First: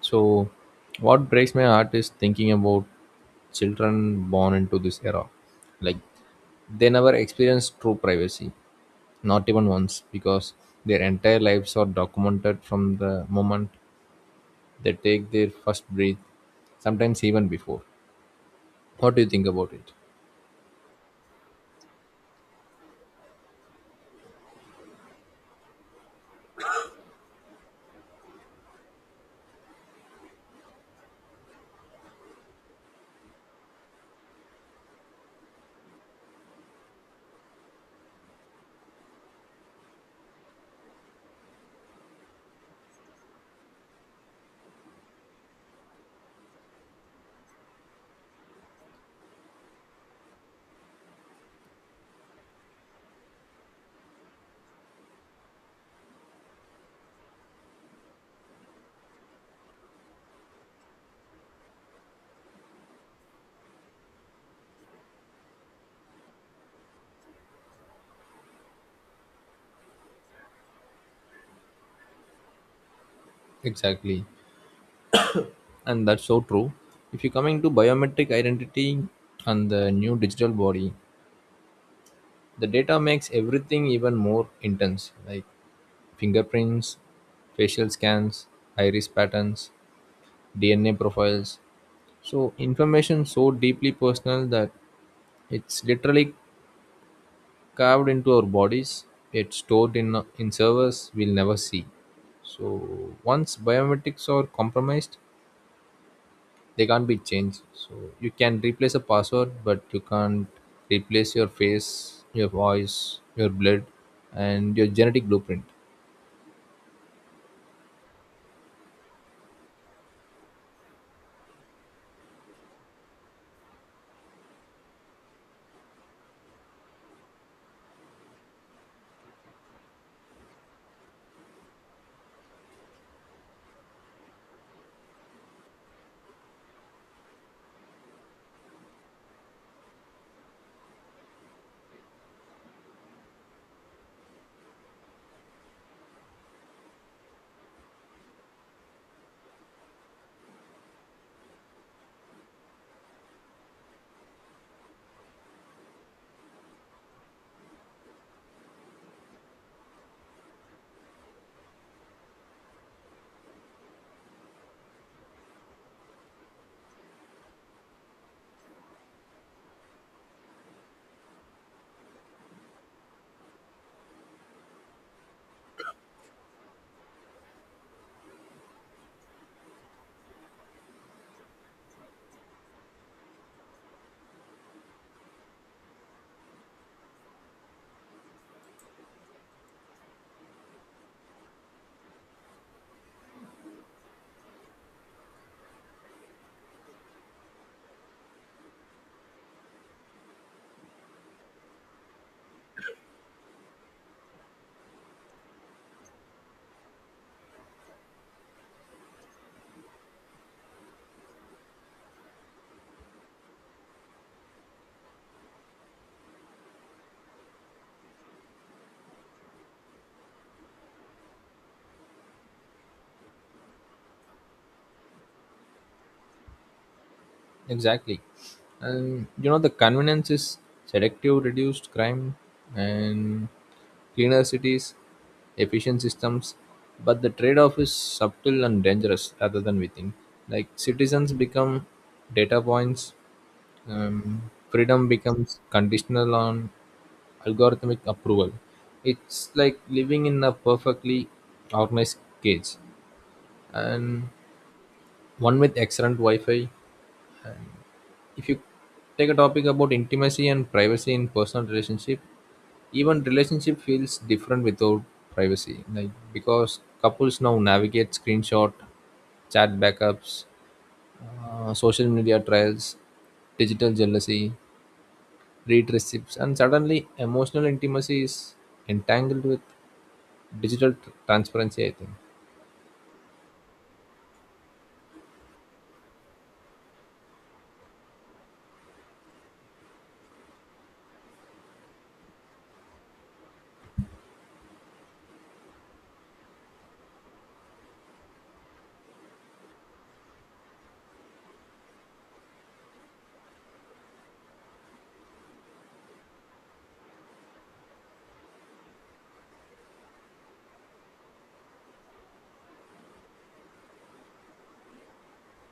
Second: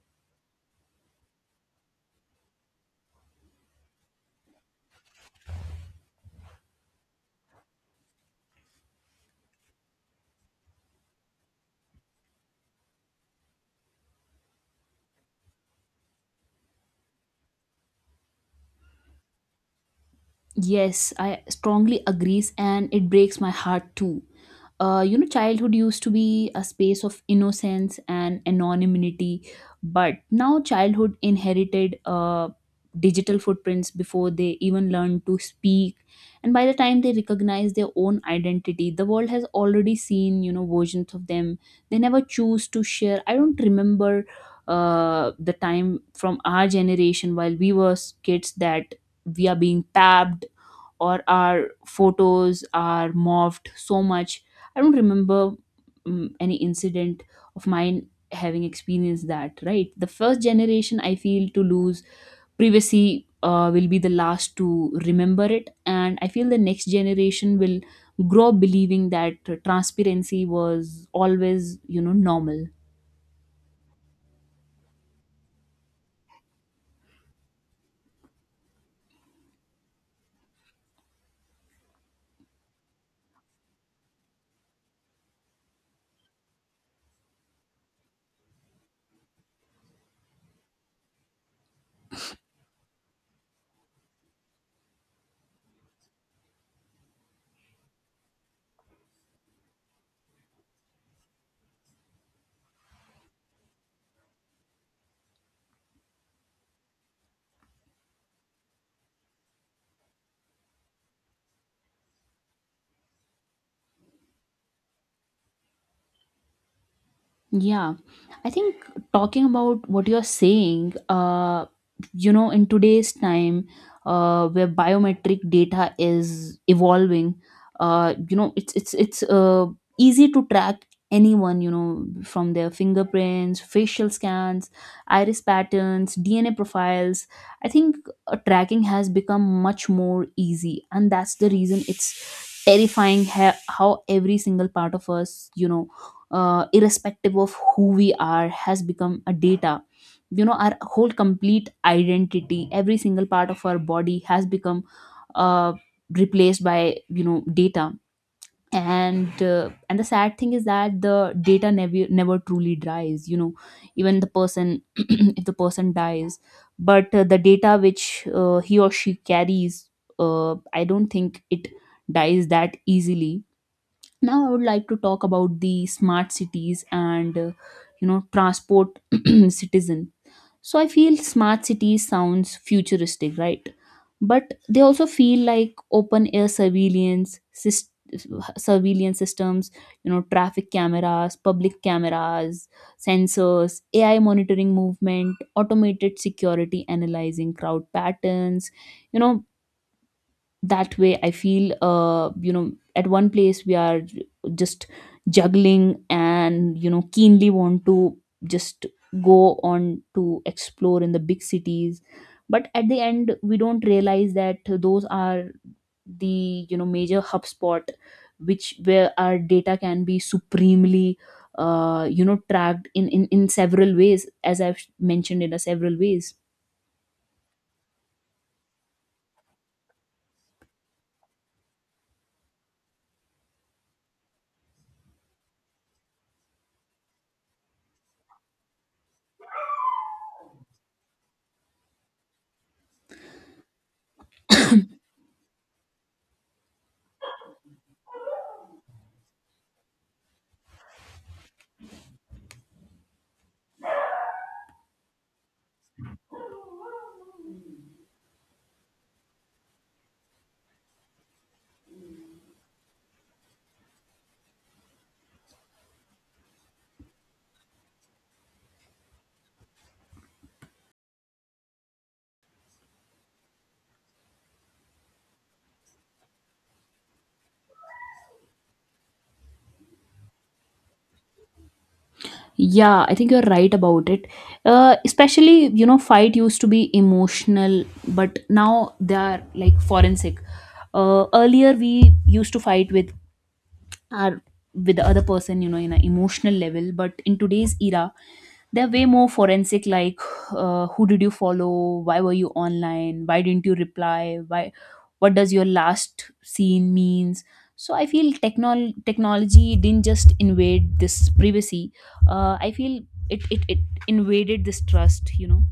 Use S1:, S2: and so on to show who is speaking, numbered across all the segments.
S1: So, what breaks my heart is thinking about children born into this era. Like, they never experience true privacy, not even once, because their entire lives are documented from the moment they take their first breath, sometimes even before. What do you think about it?
S2: Yes, I strongly agrees and it breaks my heart too. Childhood used to be a space of innocence and anonymity, but now childhood inherited digital footprints before they even learn to speak. And by the time they recognize their own identity, the world has already seen versions of them. They never choose to share. I don't remember the time from our generation while we were kids that we are being tapped or our photos are morphed so much. I don't remember any incident of mine having experienced that, right? The first generation, I feel, to lose privacy will be the last to remember it. And I feel the next generation will grow up believing that transparency was always normal.
S1: Exactly. And that's so true. If you're coming to biometric identity and the new digital body, the data makes everything even more intense like fingerprints, facial scans, iris patterns, DNA profiles. So information so deeply personal that it's literally carved into our bodies, it's stored in servers we'll never see. So once biometrics are compromised, they can't be changed. So you can replace a password, but you can't replace your face, your voice, your blood, and your genetic blueprint.
S2: Yeah, I think talking about what you're saying, in today's time, where biometric data is evolving, it's easy to track anyone, from their fingerprints, facial scans, iris patterns, DNA profiles. I think tracking has become much more easy, and that's the reason it's terrifying, how every single part of us, irrespective of who we are, has become a data. Our whole, complete identity, every single part of our body, has become uh, replaced by data. And the sad thing is that the data never truly dries. Even the person, if the person dies, but the data which he or she carries, I don't think it dies that easily. Now I would like to talk about the smart cities and transport, citizen. So I feel smart cities sounds futuristic, right? But they also feel like open air surveillance surveillance systems. Traffic cameras, public cameras, sensors, AI monitoring movement, automated security analyzing crowd patterns you know that way, I feel at one place we are just juggling and keenly want to just go on to explore in the big cities, but at the end we don't realize that those are the major hub spot, which where our data can be supremely tracked in several ways, as I've mentioned in a several ways.
S1: Exactly. And you know, the convenience is selective, reduced crime, and cleaner cities, efficient systems. But the trade off is subtle and dangerous rather than we think. Like citizens become data points, freedom becomes conditional on algorithmic approval. It's like living in a perfectly organized cage. And one with excellent Wi Fi, if you take a topic about intimacy and privacy in personal relationship, even relationship feels different without privacy, like because couples now navigate screenshot, chat backups, social media trials, digital jealousy, read receipts, and suddenly emotional intimacy is entangled with transparency, I think.
S2: Yeah, I think you're right about it. Especially, fight used to be emotional, but now they are like forensic. Earlier, we used to fight with our with the other person, in an emotional level, but in today's era, they're way more forensic, like who did you follow, why were you online, why didn't you reply, why what does your last scene means? So I feel technology didn't just invade this privacy. I feel it invaded this trust.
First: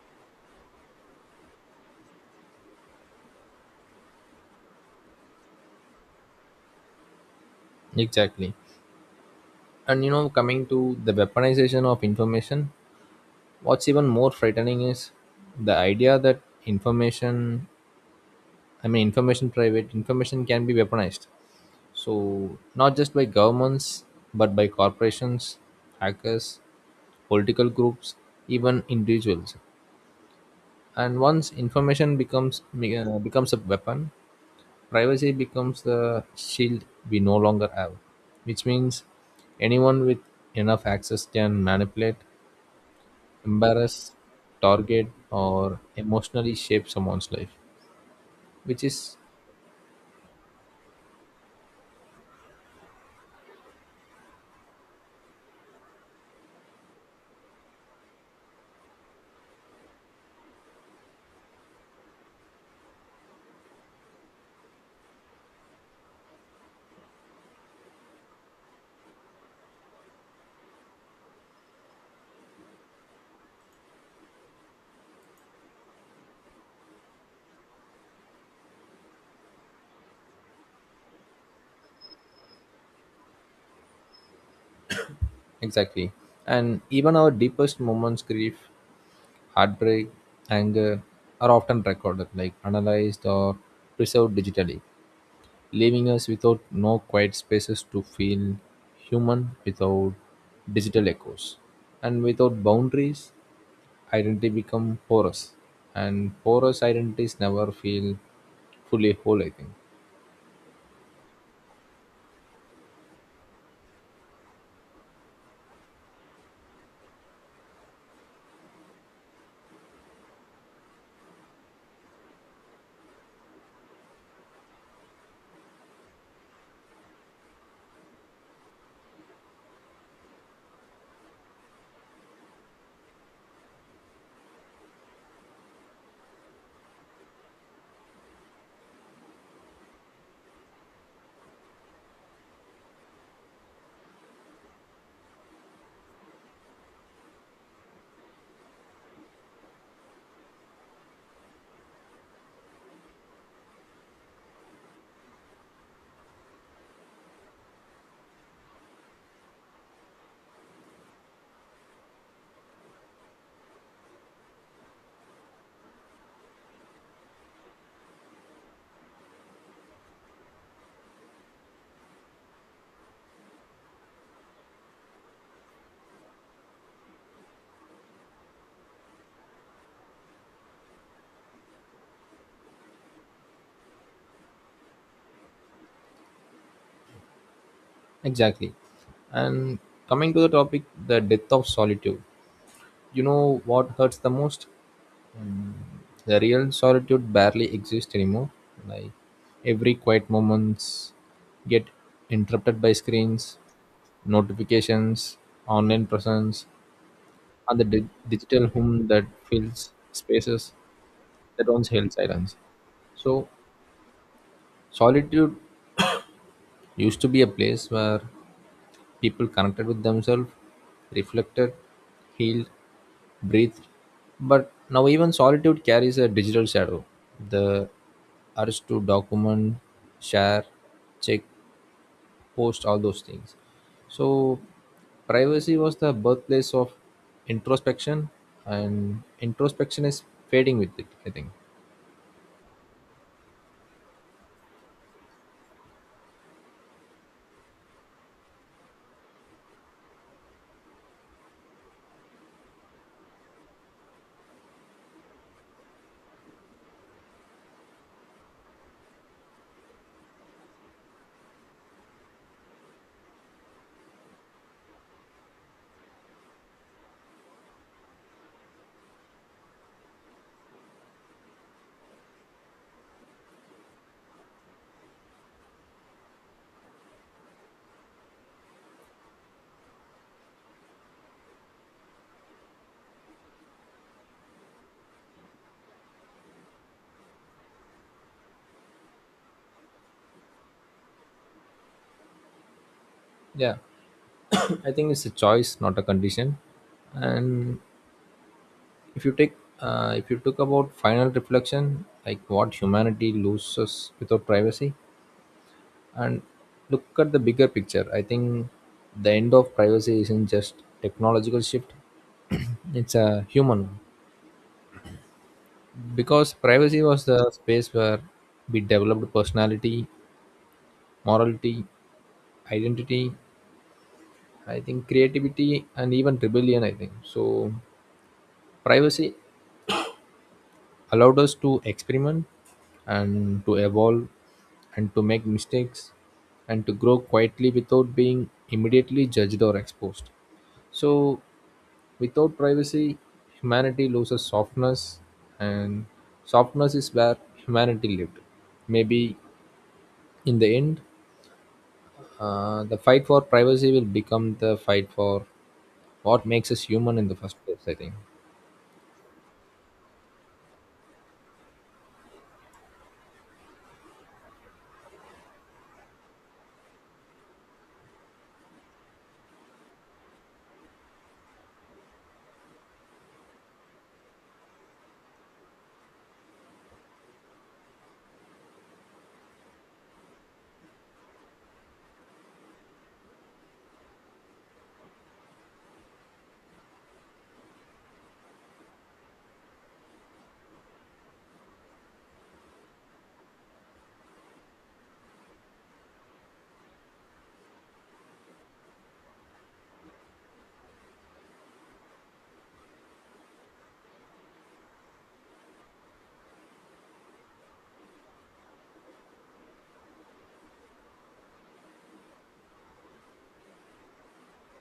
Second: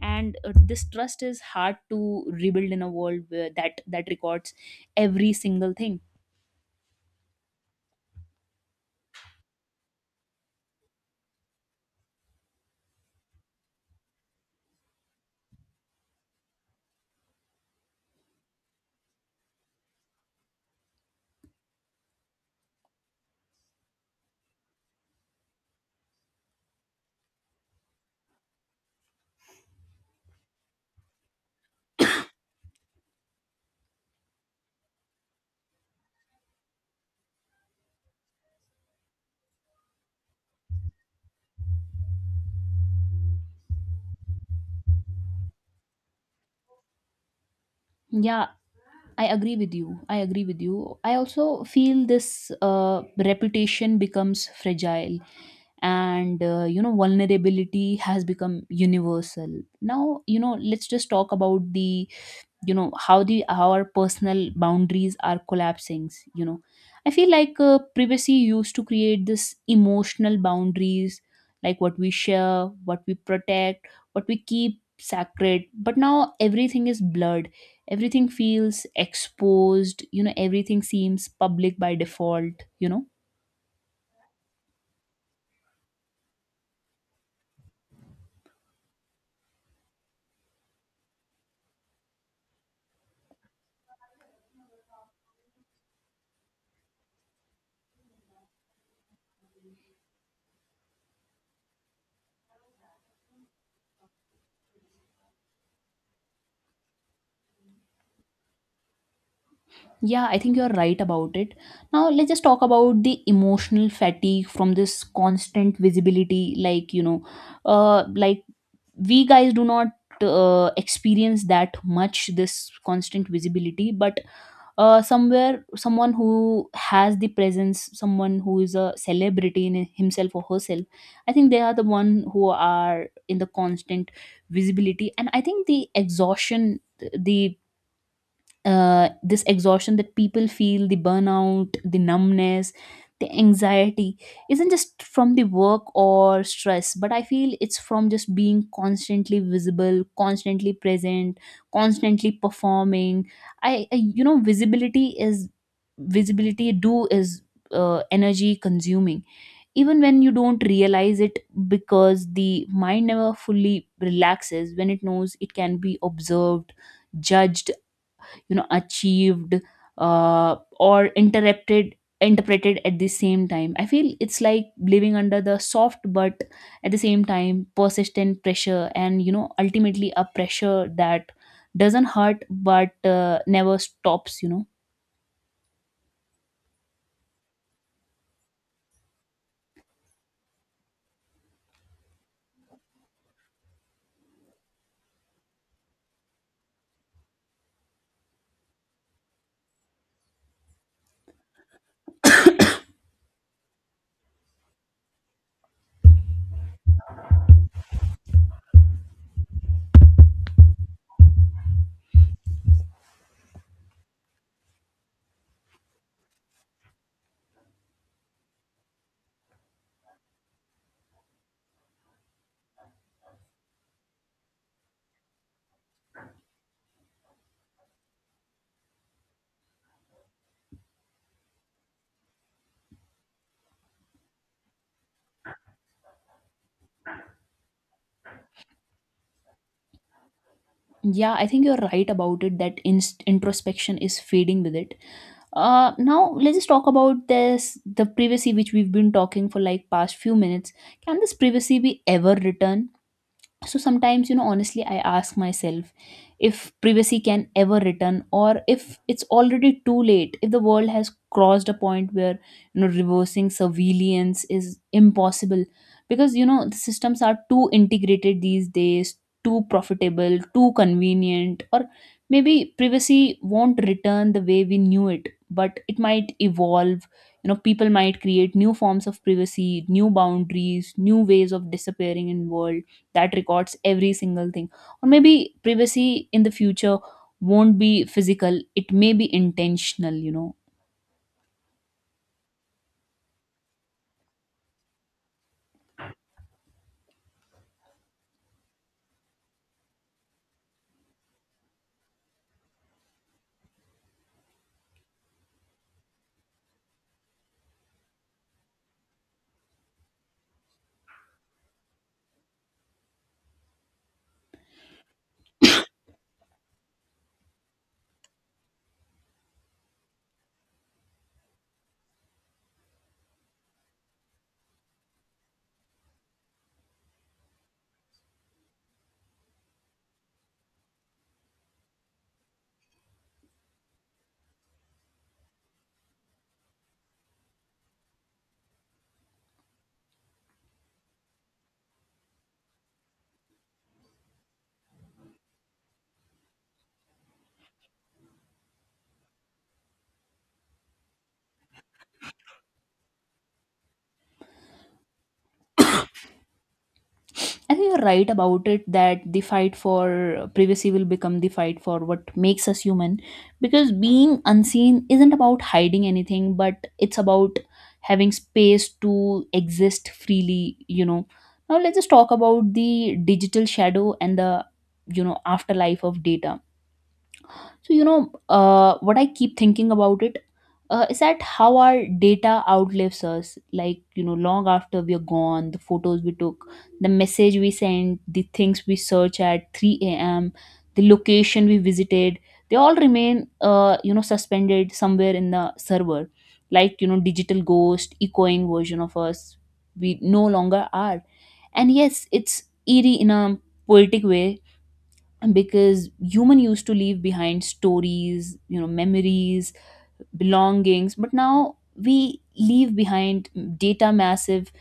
S2: And this trust is hard to rebuild in a world where that records every single thing.
S1: Exactly. And you know, coming to the weaponization of information, what's even more frightening is the idea that information, I mean, information, private information can be weaponized. So, not just by governments, but by corporations, hackers, political groups, even individuals. And once information becomes a weapon, privacy becomes the shield we no longer have, which means anyone with enough access can manipulate, embarrass, target, or emotionally shape someone's life,
S2: Yeah,
S1: which is
S2: I agree with you. I agree with you. I also feel this reputation becomes fragile, and vulnerability has become universal. Now, you know, let's just talk about the how the how our personal boundaries are collapsing. I feel like privacy used to create this emotional boundaries, like what we share, what we protect, what we keep sacred, but now everything is blurred, everything feels exposed, everything seems public by default.
S1: exactly. And even our deepest moments, grief, heartbreak, anger, are often recorded, like analyzed or preserved digitally, leaving us without no quiet spaces to feel human without digital echoes. And without boundaries, identity become porous. And porous identities never feel fully whole, I think.
S2: Yeah, I think you're right about it. Now let's just talk about the emotional fatigue from this constant visibility, like like we guys do not experience that much this constant visibility, but somewhere someone who has the presence, someone who is a celebrity in himself or herself, I think they are the one who are in the constant visibility. And I think the exhaustion, the this exhaustion that people feel, the burnout, the numbness, the anxiety isn't just from the work or stress, but I feel it's from just being constantly visible, constantly present, constantly performing. I visibility is visibility, do is energy consuming, even when you don't realize it, because the mind never fully relaxes when it knows it can be observed, judged, achieved, or interrupted, interpreted. At the same time, I feel it's like living under the soft, but at the same time persistent pressure, and ultimately a pressure that doesn't hurt but never stops.
S1: Exactly. And coming to the topic, the death of solitude. You know what hurts the most? The real solitude barely exists anymore. Like every quiet moments get interrupted by screens, notifications, online presence, and digital home that fills spaces that once held silence. So solitude used to be a place where people connected with themselves, reflected, healed, breathed. But now even solitude carries a digital shadow. The urge to document, share, check, post all those things. So privacy was the birthplace of introspection, and introspection is fading with it, I
S2: Yeah, I
S1: think.
S2: think you're right about it, that inst introspection is fading with it. Now let's just talk about this, the privacy which we've been talking for like past few minutes. Can this privacy be ever returned? So sometimes, honestly, I ask myself if privacy can ever return, or if it's already too late, if the world has crossed a point where reversing surveillance is impossible, because the systems are too integrated these days, too profitable, too convenient. Or maybe privacy won't return the way we knew it, but it might evolve. People might create new forms of privacy, new boundaries, new ways of disappearing in world that records every single thing. Or maybe privacy in the future won't be physical, it may be intentional.
S1: Yeah. I think it's a choice, not a condition. And If you take, if you took about final reflection, like what humanity loses without privacy, and look at the bigger picture, I think the end of privacy isn't just technological shift; it's a human one. Because privacy was the space where we developed personality, morality, identity, I think creativity, and even rebellion. I think so. Privacy allowed us to experiment and to evolve and to make mistakes and to grow quietly without being immediately judged or exposed. So, without privacy, humanity loses softness, and softness is where humanity lived. Maybe in the end, the fight for privacy will become the fight for what makes us human in the first
S2: I
S1: place.
S2: think
S1: I
S2: you're
S1: think.
S2: right about it, that the fight for privacy will become the fight for what makes us human, because being unseen isn't about hiding anything, but it's about having space to exist freely. Now let's just talk about the digital shadow and the afterlife of data. So, what I keep thinking about it is that how our data outlives us. Like, long after we are gone, the photos we took, the message we sent, the things we search at 3 a.m., the location we visited, they all remain, suspended somewhere in the server. Like, digital ghost, echoing version of us, we no longer are. And yes, it's eerie in a poetic way, because human used to leave behind stories, memories, belongings, but now we leave behind data, massive,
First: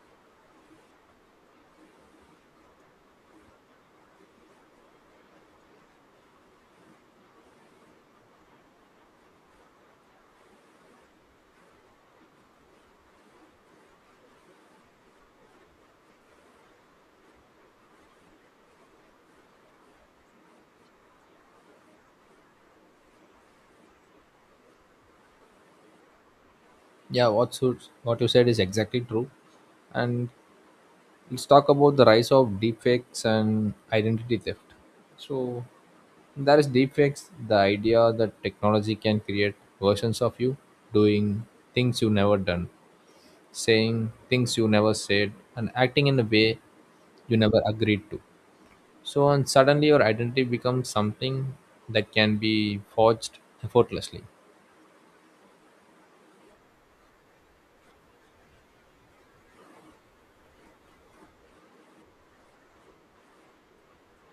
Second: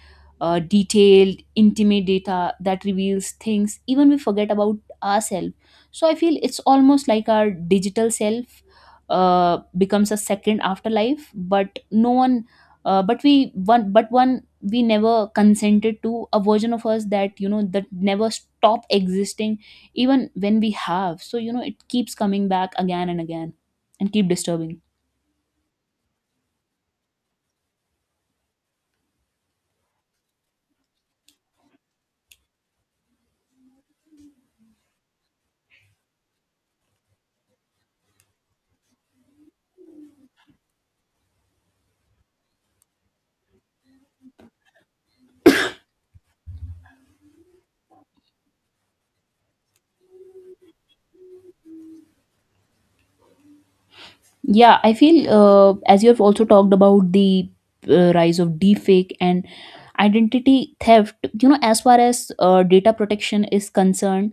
S2: detailed, intimate data that reveals things even we forget about ourselves. So I feel it's almost like our digital self becomes a second afterlife, but no one, but we one, but one we never consented to, a version of us that that never stopped existing even when we have. So, it keeps coming back again and again and keep disturbing.
S1: Yeah, what you said is exactly true, and let's talk about the rise of deepfakes and identity theft. So there is deepfakes, the idea that technology can create versions of you doing things you never done, saying things you never said, and acting in a way you never agreed to. So and Suddenly your identity becomes something that can be forged effortlessly.
S2: Yeah, I feel, as you have also talked about the rise of deepfake and identity theft, you know, as far as data protection is concerned,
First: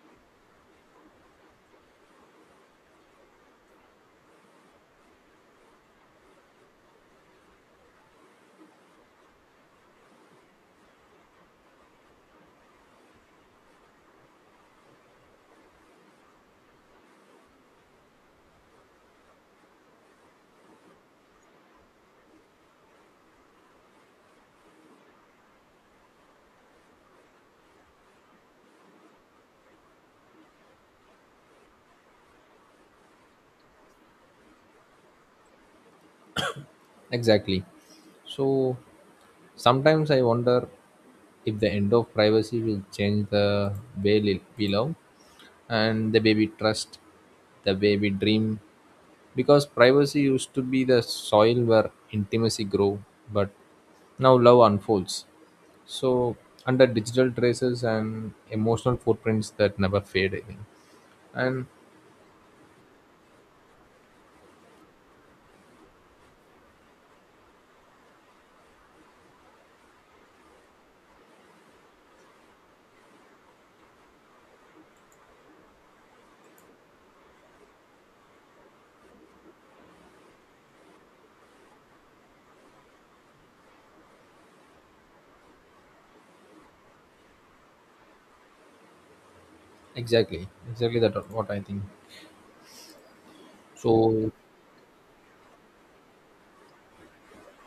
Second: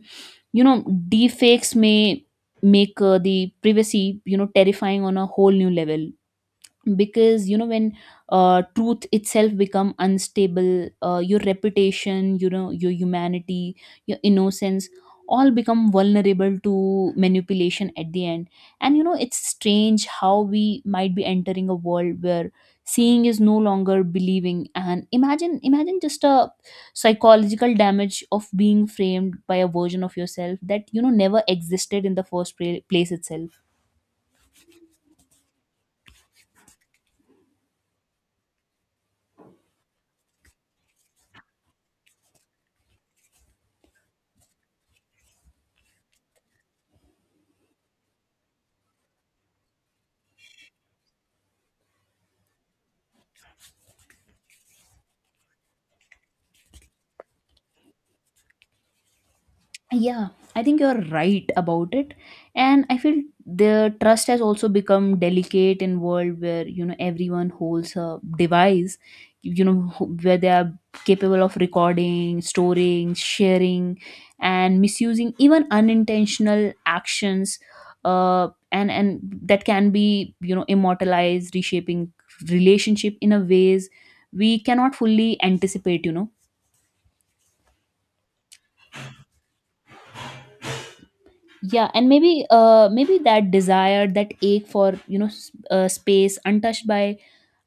S2: you know deepfakes may make the privacy, terrifying on a whole new level, because when truth itself become unstable, your reputation, your humanity, your innocence all become vulnerable to manipulation at the end. And it's strange how we might be entering a world where seeing is no longer believing, and imagine just a psychological damage of being framed by a version of yourself that never existed in the first place itself.
S1: Exactly. So sometimes I wonder if the end of privacy will change the we love and the way we trust, the way we dream. Because privacy used to be the soil where intimacy grew, but now love unfolds. So under digital traces and emotional footprints that never
S2: Yeah,
S1: fade, I think.
S2: I think you're right
S1: And
S2: about it. And I feel the trust has also become delicate in world where, everyone holds a device, where they are capable of recording, storing, sharing, and misusing even unintentional actions, and that can be, immortalized, reshaping relationship in a ways we cannot fully anticipate.
S1: exactly, exactly that what I think.
S2: Yeah, and maybe that desire,
S1: So
S2: that ache for, space untouched by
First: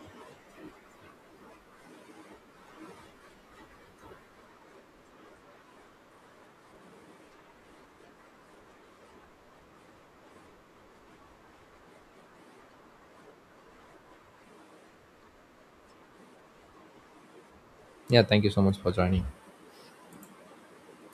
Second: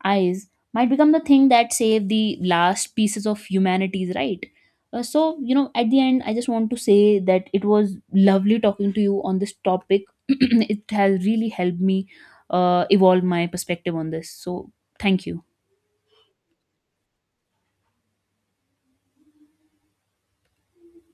S2: eyes, might become the thing that save the last pieces of humanities, right? So, at the end, I just want to say that it was lovely talking to you on this topic. It has really helped me evolve my perspective on this, so thank you.
S1: yeah, thank you so much for joining.